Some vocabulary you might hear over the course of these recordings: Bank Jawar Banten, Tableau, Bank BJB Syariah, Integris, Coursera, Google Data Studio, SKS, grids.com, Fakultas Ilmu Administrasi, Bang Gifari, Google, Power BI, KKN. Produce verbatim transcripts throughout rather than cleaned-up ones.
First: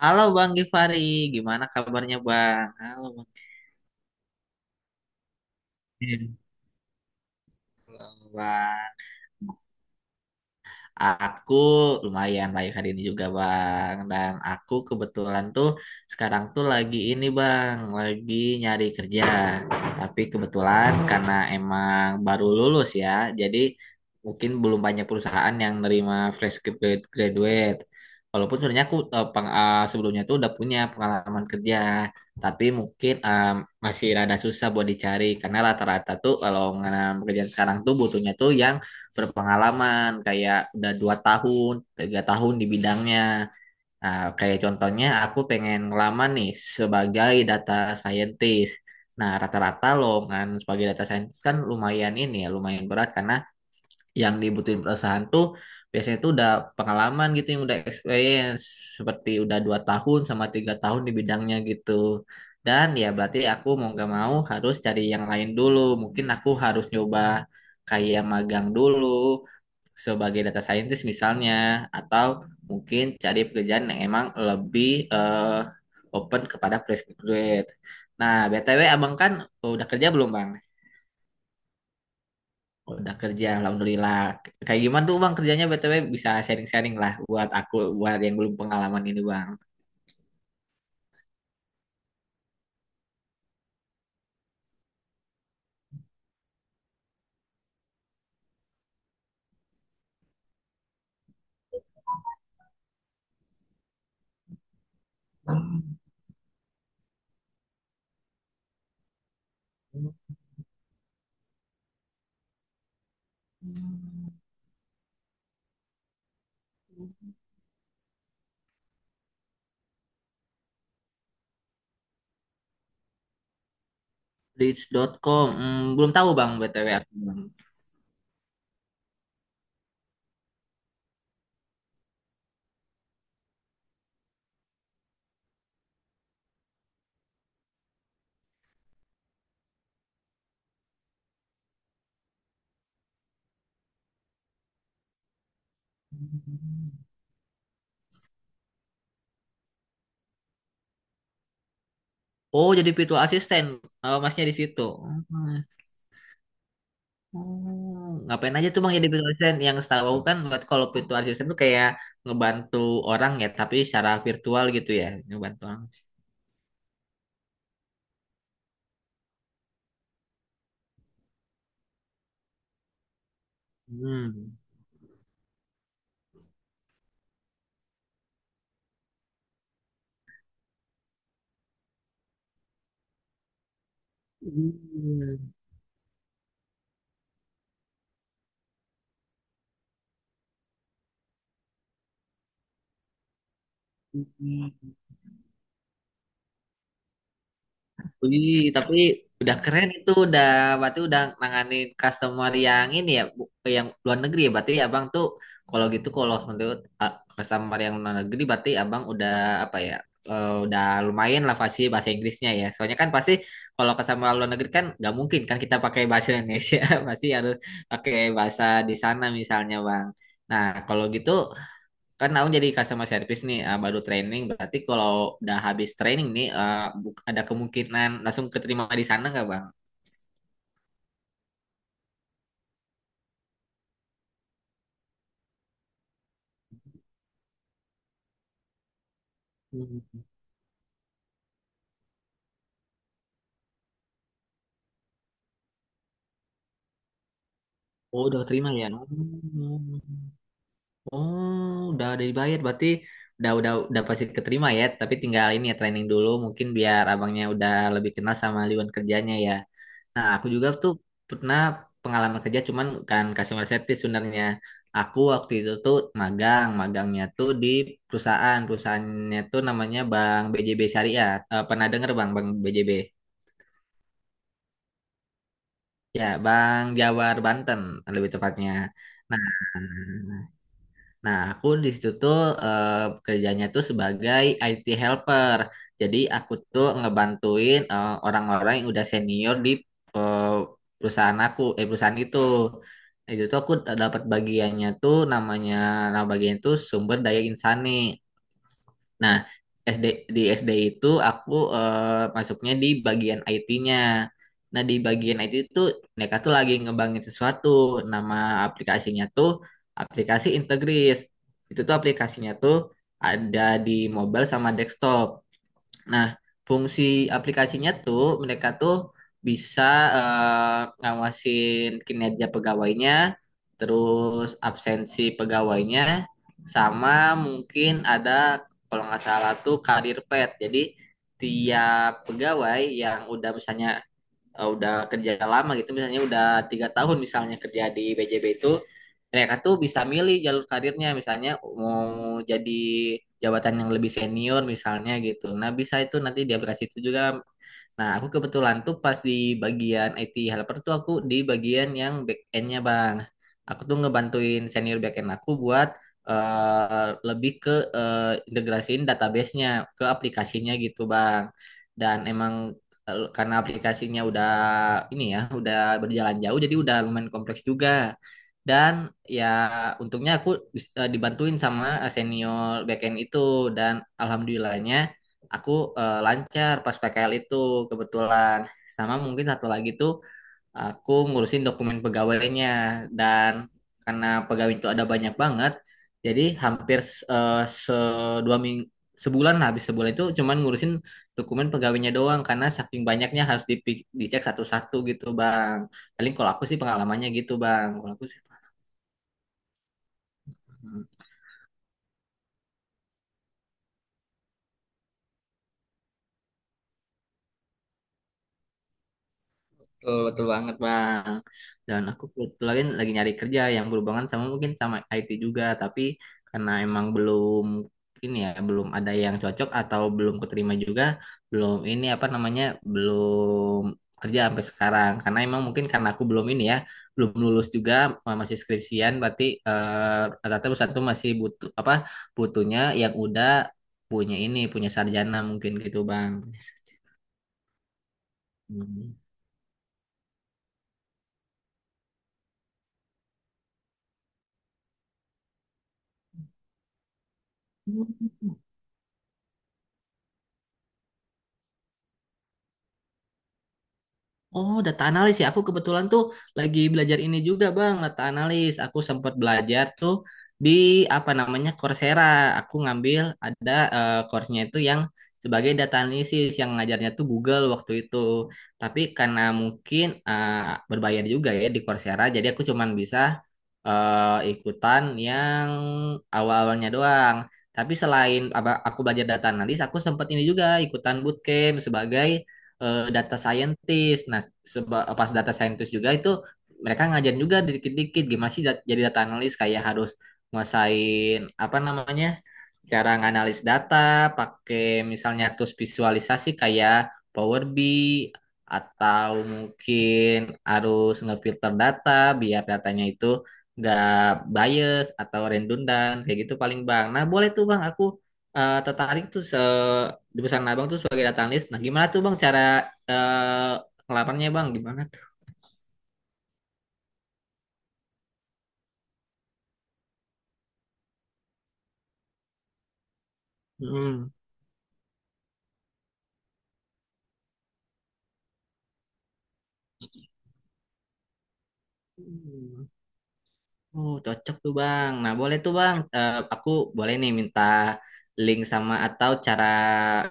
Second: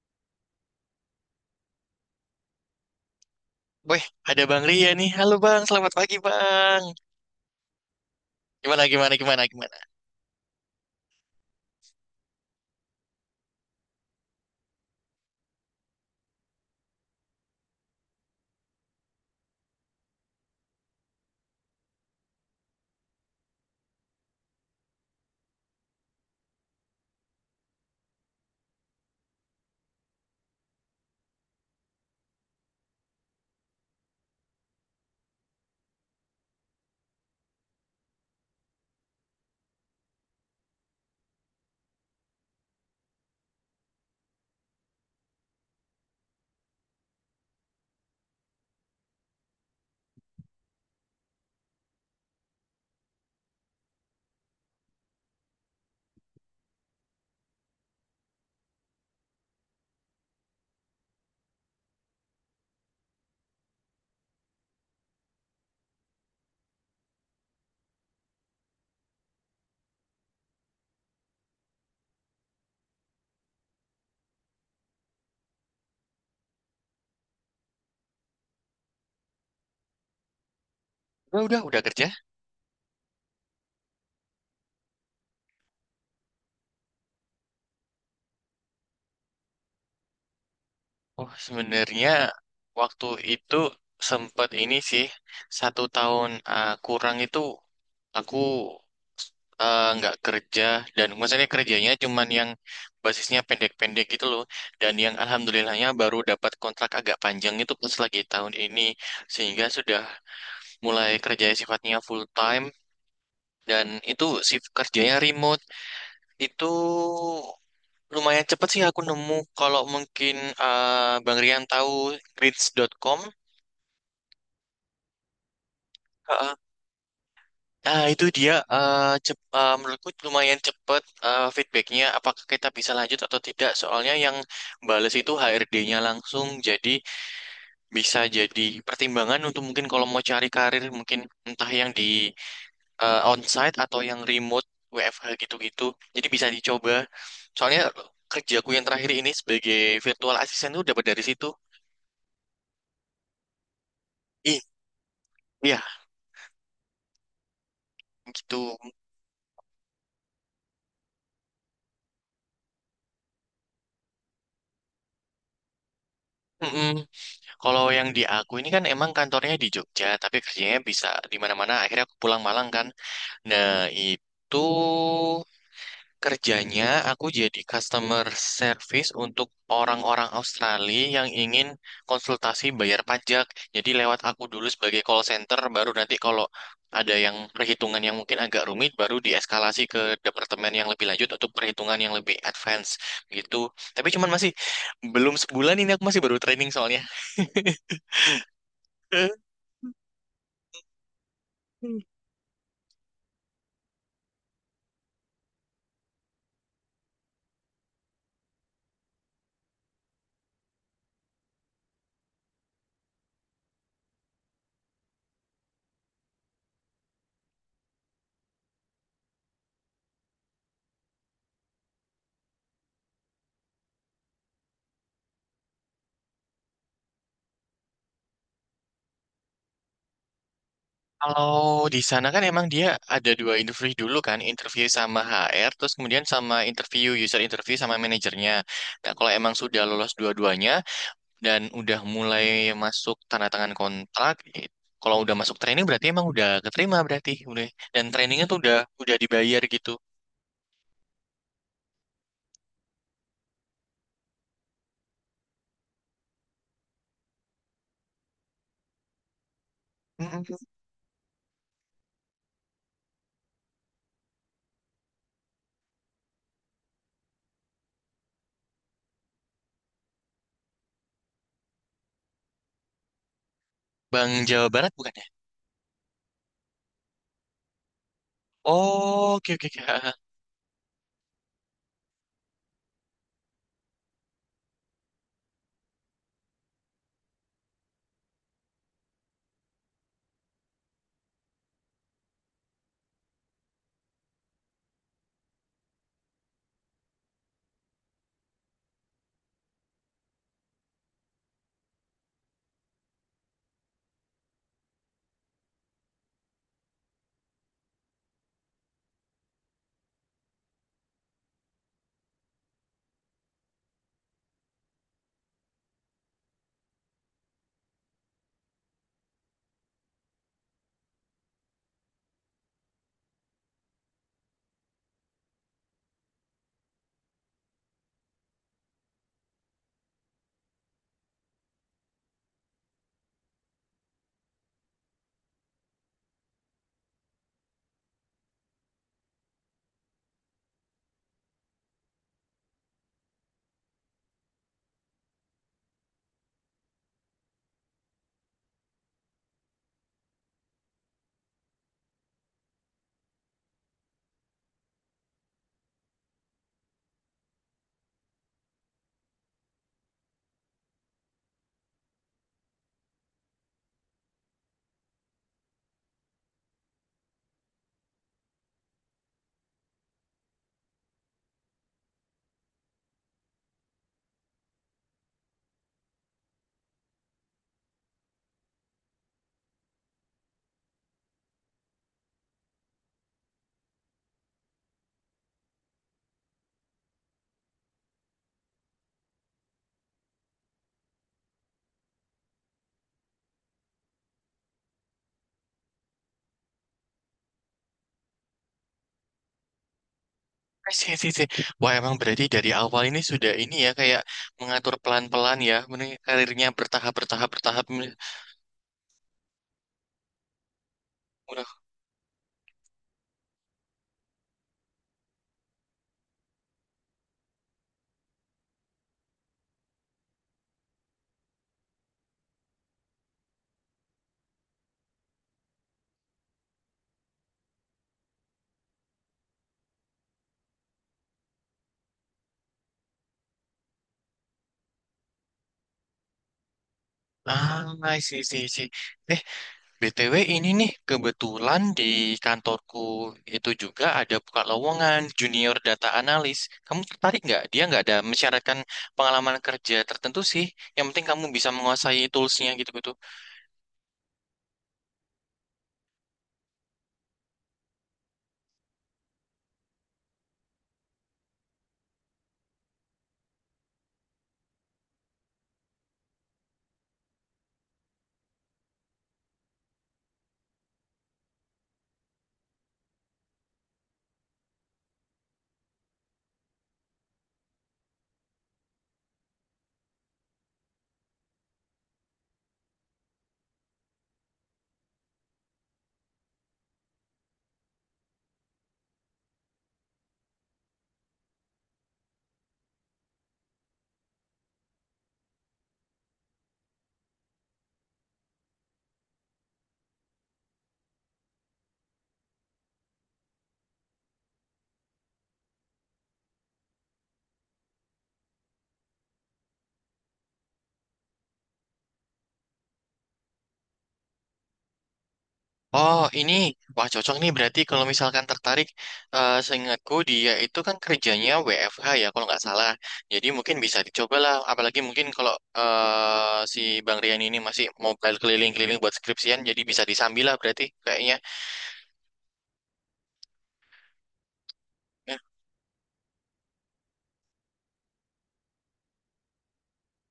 Halo Bang Gifari, gimana kabarnya Bang? Halo Bang. Weh, ada Bang Ria nih. Halo Bang, selamat pagi Bang. Halo Gimana, Bang. gimana, gimana, gimana? Aku lumayan baik hari ini juga Bang. Dan aku kebetulan tuh sekarang tuh lagi ini Bang, lagi nyari kerja. Tapi kebetulan karena emang baru lulus ya, jadi mungkin belum banyak perusahaan yang nerima fresh grad- graduate. Walaupun sebenarnya aku eh, peng- eh, sebelumnya tuh udah punya pengalaman kerja, tapi mungkin em, masih rada susah buat dicari karena rata-rata tuh kalau mengenai pekerjaan sekarang tuh butuhnya tuh yang berpengalaman kayak udah dua tahun tiga tahun di bidangnya. Nah, kayak contohnya aku pengen ngelamar nih sebagai data scientist. Nah, rata-rata lowongan sebagai data scientist kan lumayan ini ya lumayan berat karena yang dibutuhin perusahaan tuh biasanya tuh udah pengalaman gitu yang udah experience seperti udah dua tahun sama tiga tahun di bidangnya gitu. Dan ya berarti aku mau gak mau harus cari yang lain dulu, mungkin aku harus nyoba kayak magang dulu sebagai data scientist misalnya, atau mungkin cari pekerjaan yang emang lebih eh, open kepada fresh graduate. Nah, B T W abang kan udah kerja belum, Bang? Udah, udah, udah kerja? Udah kerja, alhamdulillah. Kayak gimana tuh bang kerjanya B T W bisa sharing-sharing lah buat aku, buat yang belum pengalaman ini bang. Oh, sebenarnya waktu itu sempat ini sih, satu tahun uh, kurang itu aku uh, nggak kerja. Dan maksudnya kerjanya cuman yang basisnya pendek-pendek gitu loh. Dan yang alhamdulillahnya baru dapat kontrak agak panjang itu pas lagi tahun ini. Sehingga sudah mulai kerja sifatnya full time. Dan itu shift kerjanya remote. Itu lumayan cepet sih aku nemu kalau mungkin eh, Bang Rian tahu grids dot com. leads titik com, hmm, belum tahu bang Heeh. B T W aku bang. Nah, itu dia eh, cep, eh, menurutku lumayan cepet, eh, feedbacknya apakah kita bisa lanjut atau tidak. Soalnya yang bales itu H R D-nya langsung, jadi bisa jadi pertimbangan untuk mungkin kalau mau cari karir mungkin entah yang di eh, onsite atau yang remote, W F H gitu-gitu. Jadi bisa dicoba. Soalnya kerjaku yang terakhir ini sebagai virtual assistant itu dapat dari situ. Oh jadi virtual assistant, oh, masnya di Ih, situ. Hmm. iya, Oh, ngapain gitu. aja tuh bang jadi virtual assistant? Yang setahu aku kan buat kalau virtual assistant tuh kayak ngebantu orang ya, tapi secara virtual gitu ya, ngebantu orang. Mm-mm. Kalau yang di aku ini kan emang kantornya di Jogja, tapi kerjanya bisa di mana-mana. Akhirnya aku pulang Malang kan. Nah, Hmm. itu kerjanya aku jadi customer service untuk orang-orang Australia yang ingin konsultasi bayar pajak. Jadi lewat aku dulu sebagai call center, baru nanti kalau ada yang perhitungan yang mungkin agak rumit, baru dieskalasi ke departemen yang lebih lanjut untuk perhitungan yang lebih advance gitu. Tapi cuman masih Hmm. belum sebulan ini aku masih baru training soalnya. Wih, tapi udah keren itu udah berarti udah nanganin customer yang ini ya bu- yang luar negeri ya berarti abang tuh. Kalau gitu kalau menurut ah, customer yang luar negeri berarti abang udah apa ya eh, udah lumayan lah pasti bahasa Inggrisnya ya soalnya kan pasti kalau customer luar negeri kan nggak mungkin kan kita pakai bahasa Indonesia pasti harus pakai bahasa di sana misalnya bang. Nah kalau gitu kan aku jadi customer service nih eh, baru training berarti kalau udah habis training nih eh, bu- ada kemungkinan langsung keterima di sana nggak bang? Kalau di sana kan emang dia ada dua interview dulu kan, interview sama H R, terus kemudian sama interview user, interview sama manajernya. Nah, kalau emang sudah lolos Hmm. dua-duanya dan udah mulai masuk tanda tangan kontrak, eh, kalau udah masuk training berarti emang udah keterima berarti, udah. Dan Oh udah trainingnya tuh terima udah ya. Oh. udah dibayar gitu. Oh, udah udah dibayar berarti udah udah udah pasti keterima ya, tapi tinggal ini ya training dulu mungkin biar abangnya udah lebih kenal sama lingkungan kerjanya ya. Nah, aku Mm-mm. juga tuh pernah pengalaman kerja cuman bukan customer service sebenarnya. Aku waktu itu tuh magang, magangnya tuh di perusahaan, perusahaannya tuh namanya Bank B J B Syariah. Eh, pernah denger Bang Bank B J B? Bang Jawa Barat bukan ya? Ya, Bank Jawar Banten lebih tepatnya. Oh, Nah, oke oke oke. Ah, ah. Nah, aku di situ tuh eh, kerjanya tuh sebagai I T helper. Jadi aku tuh ngebantuin eh, orang-orang yang udah senior di eh, perusahaan aku, eh perusahaan itu. Nah, itu tuh aku dapat bagiannya tuh namanya, nama bagian itu sumber daya insani. Nah, S D di S D itu aku eh, masuknya di bagian I T-nya. Nah, di bagian I T itu mereka tuh lagi ngembangin sesuatu. Nama aplikasinya tuh aplikasi Integris. Itu tuh aplikasinya tuh ada di mobile sama desktop. Nah, fungsi aplikasinya tuh mereka tuh bisa eh, ngawasin kinerja pegawainya, terus absensi pegawainya, sama mungkin ada kalau nggak salah tuh karir pet. Jadi tiap pegawai yang udah misalnya eh, udah kerja lama gitu misalnya udah tiga tahun misalnya kerja di B J B itu mereka tuh bisa milih jalur karirnya misalnya mau jadi jabatan yang lebih senior misalnya gitu. Nah bisa itu nanti di aplikasi itu juga. Nah, aku kebetulan tuh pas di bagian I T helper tuh aku di bagian yang back end-nya, Bang. Aku tuh ngebantuin senior back end aku buat eh, lebih ke eh, integrasiin database-nya ke aplikasinya gitu, Bang. Dan emang eh, karena aplikasinya udah ini ya, udah berjalan jauh jadi udah lumayan kompleks juga. Dan ya untungnya aku bis- eh, dibantuin sama senior back end itu dan alhamdulillahnya aku eh, lancar pas P K L itu kebetulan. Sama mungkin satu lagi tuh aku ngurusin dokumen pegawainya dan karena pegawai itu ada banyak banget jadi hampir eh, se dua minggu sebulan lah, habis sebulan itu cuman ngurusin dokumen pegawainya doang karena saking banyaknya harus dipi- dicek satu-satu gitu bang, paling kalau aku sih pengalamannya gitu bang kalau aku sih. Sih, sih, sih. Wah, emang berarti dari awal ini sudah ini ya, kayak mengatur pelan-pelan ya, ini karirnya bertahap, bertahap, bertahap. Betul, betul banget Bang. Udah. Dan aku kebetulan lagi nyari kerja yang berhubungan sama mungkin sama I T juga, tapi karena emang belum ini ya, belum ada yang cocok atau belum keterima juga, belum ini apa namanya, belum kerja sampai sekarang. Karena emang mungkin karena aku belum ini ya, belum lulus juga eh, masih skripsian, berarti eh, rata-rata perusahaan tuh masih butuh apa butuhnya yang udah punya ini, punya sarjana mungkin gitu Bang. Ah, sih, sih, sih. Eh, B T W ini nih, kebetulan di kantorku itu juga ada buka lowongan junior data analis. Kamu tertarik nggak? Dia nggak ada Hmm. mensyaratkan pengalaman kerja tertentu sih. Yang penting kamu bisa menguasai toolsnya gitu-gitu. Oh, data analis ya. Aku kebetulan tuh lagi belajar ini juga, Bang, data analis. Aku sempat belajar tuh di apa namanya Coursera. Aku ngambil ada eh, course-nya itu yang sebagai data analisis yang ngajarnya tuh Google waktu itu. Tapi karena mungkin eh, berbayar juga ya di Coursera, jadi aku cuman bisa eh, ikutan yang awal-awalnya doang. Tapi selain apa- aku belajar data analis, aku sempat ini juga ikutan bootcamp sebagai eh, data scientist. Nah, seba- pas data scientist juga itu mereka ngajarin juga dikit-dikit gimana sih dat- jadi data analis kayak harus nguasain apa namanya cara nganalis data pakai misalnya terus visualisasi kayak Power B I atau mungkin harus ngefilter data biar datanya itu nggak bias atau redundant kayak gitu paling bang. Nah boleh tuh bang aku eh, tertarik tuh se di pesan abang tuh sebagai datang list. Nah, gimana tuh bang cara eh ngelamarnya bang? Gimana tuh? Oh, ini wah cocok nih berarti kalau misalkan tertarik, eh seingatku dia itu kan kerjanya W F H ya kalau nggak salah. Jadi mungkin bisa Hmm. dicobalah, apalagi mungkin kalau eh si Bang Rian ini masih mobile keliling-keliling buat skripsian, jadi bisa disambil lah berarti kayaknya. Hmm. Oh, cocok tuh bang. Nah, boleh tuh bang. Eh, aku boleh nih minta link sama atau cara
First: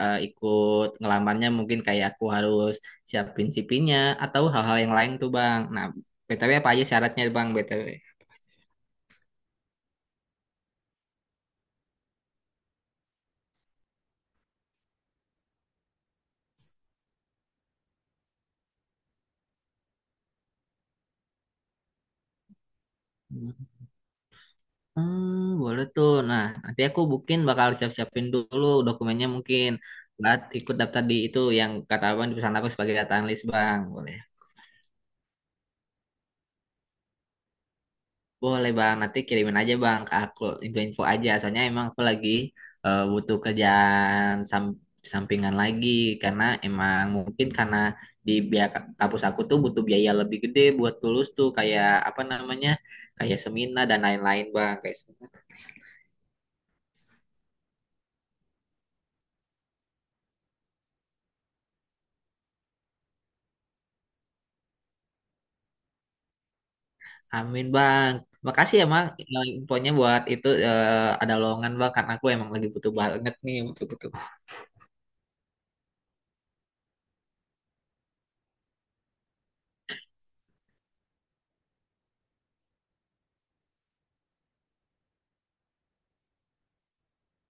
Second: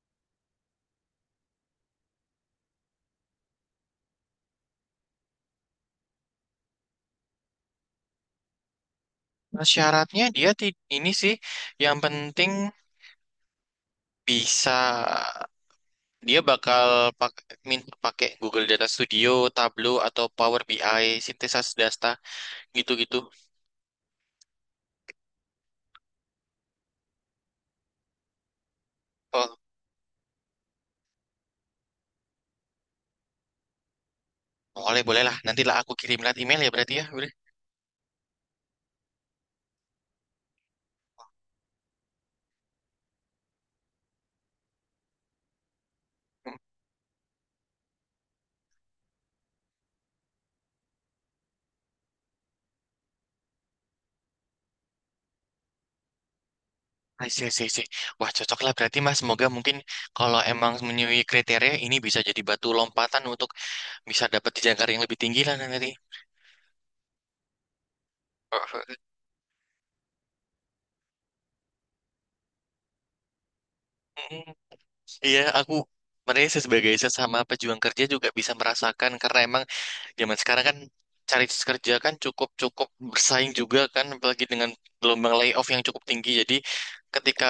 eh, ikut ngelamarnya mungkin kayak aku harus siapin C V-nya atau hal-hal yang lain tuh bang. Nah, B T W apa aja syaratnya bang B T W? Nah, syaratnya dia ti- ini sih, yang penting bisa, dia bakal pak minta pakai Google Data Studio, Tableau atau Power B I, sintesis data gitu-gitu. Hmm, boleh tuh. Nah, nanti aku mungkin bakal siap-siapin dulu dokumennya Oh, mungkin buat ikut daftar di itu yang kata abang di pesan aku sebagai data analis bang. Boleh. boleh, boleh lah. Nantilah aku kirim lewat email ya berarti ya. Boleh. Boleh bang, nanti kirimin aja bang ke aku info-info aja. Soalnya emang aku lagi eh, butuh kerjaan sam- sampingan lagi karena emang mungkin karena di biaya ka- kampus aku tuh butuh biaya lebih gede buat lulus tuh kayak apa namanya kayak seminar dan lain-lain bang kayak. I see, I see, wah, cocok lah berarti Mas. Semoga mungkin kalau emang memenuhi kriteria ini bisa jadi batu lompatan untuk bisa dapat jangkar yang lebih tinggi lah nanti. Amin bang. Makasih ya bang eh, infonya buat itu eh, ada lowongan bang karena aku emang lagi butuh banget nih butuh-butuh. Iya, aku merasa sebagai sesama pejuang kerja juga bisa merasakan karena emang zaman sekarang kan cari kerja kan cukup cukup bersaing juga kan, apalagi dengan gelombang layoff yang cukup tinggi, jadi ketika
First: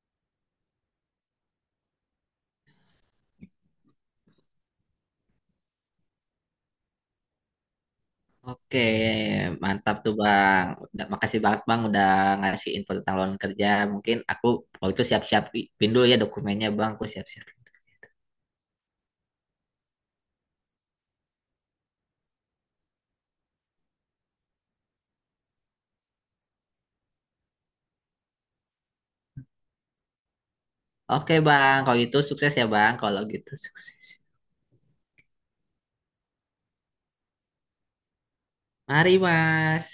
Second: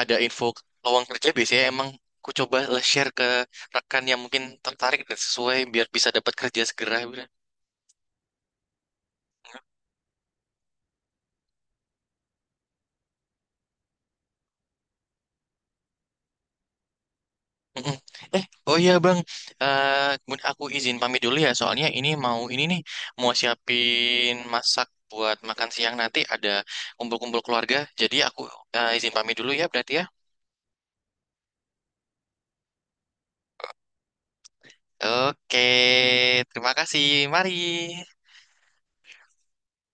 ada info lowongan kerja biasanya emang ku coba lah share ke rekan yang mungkin tertarik dan sesuai biar bisa dapat kerja segera Bro. Oke mantap tuh bang. Udah, makasih banget bang udah ngasih info tentang lowongan kerja. Mungkin aku kalau itu siap-siap pin dulu ya dokumennya bang. Aku siap-siap. Mm-mm. Eh, oh iya Bang, Eh, kemudian aku izin pamit dulu ya, soalnya ini mau ini nih mau siapin masak buat makan siang nanti ada kumpul-kumpul keluarga, jadi aku eh, izin pamit dulu ya berarti ya. Oke bang kalau itu sukses ya bang. Kalau gitu sukses. Oke, terima kasih. Mari. Mari mas.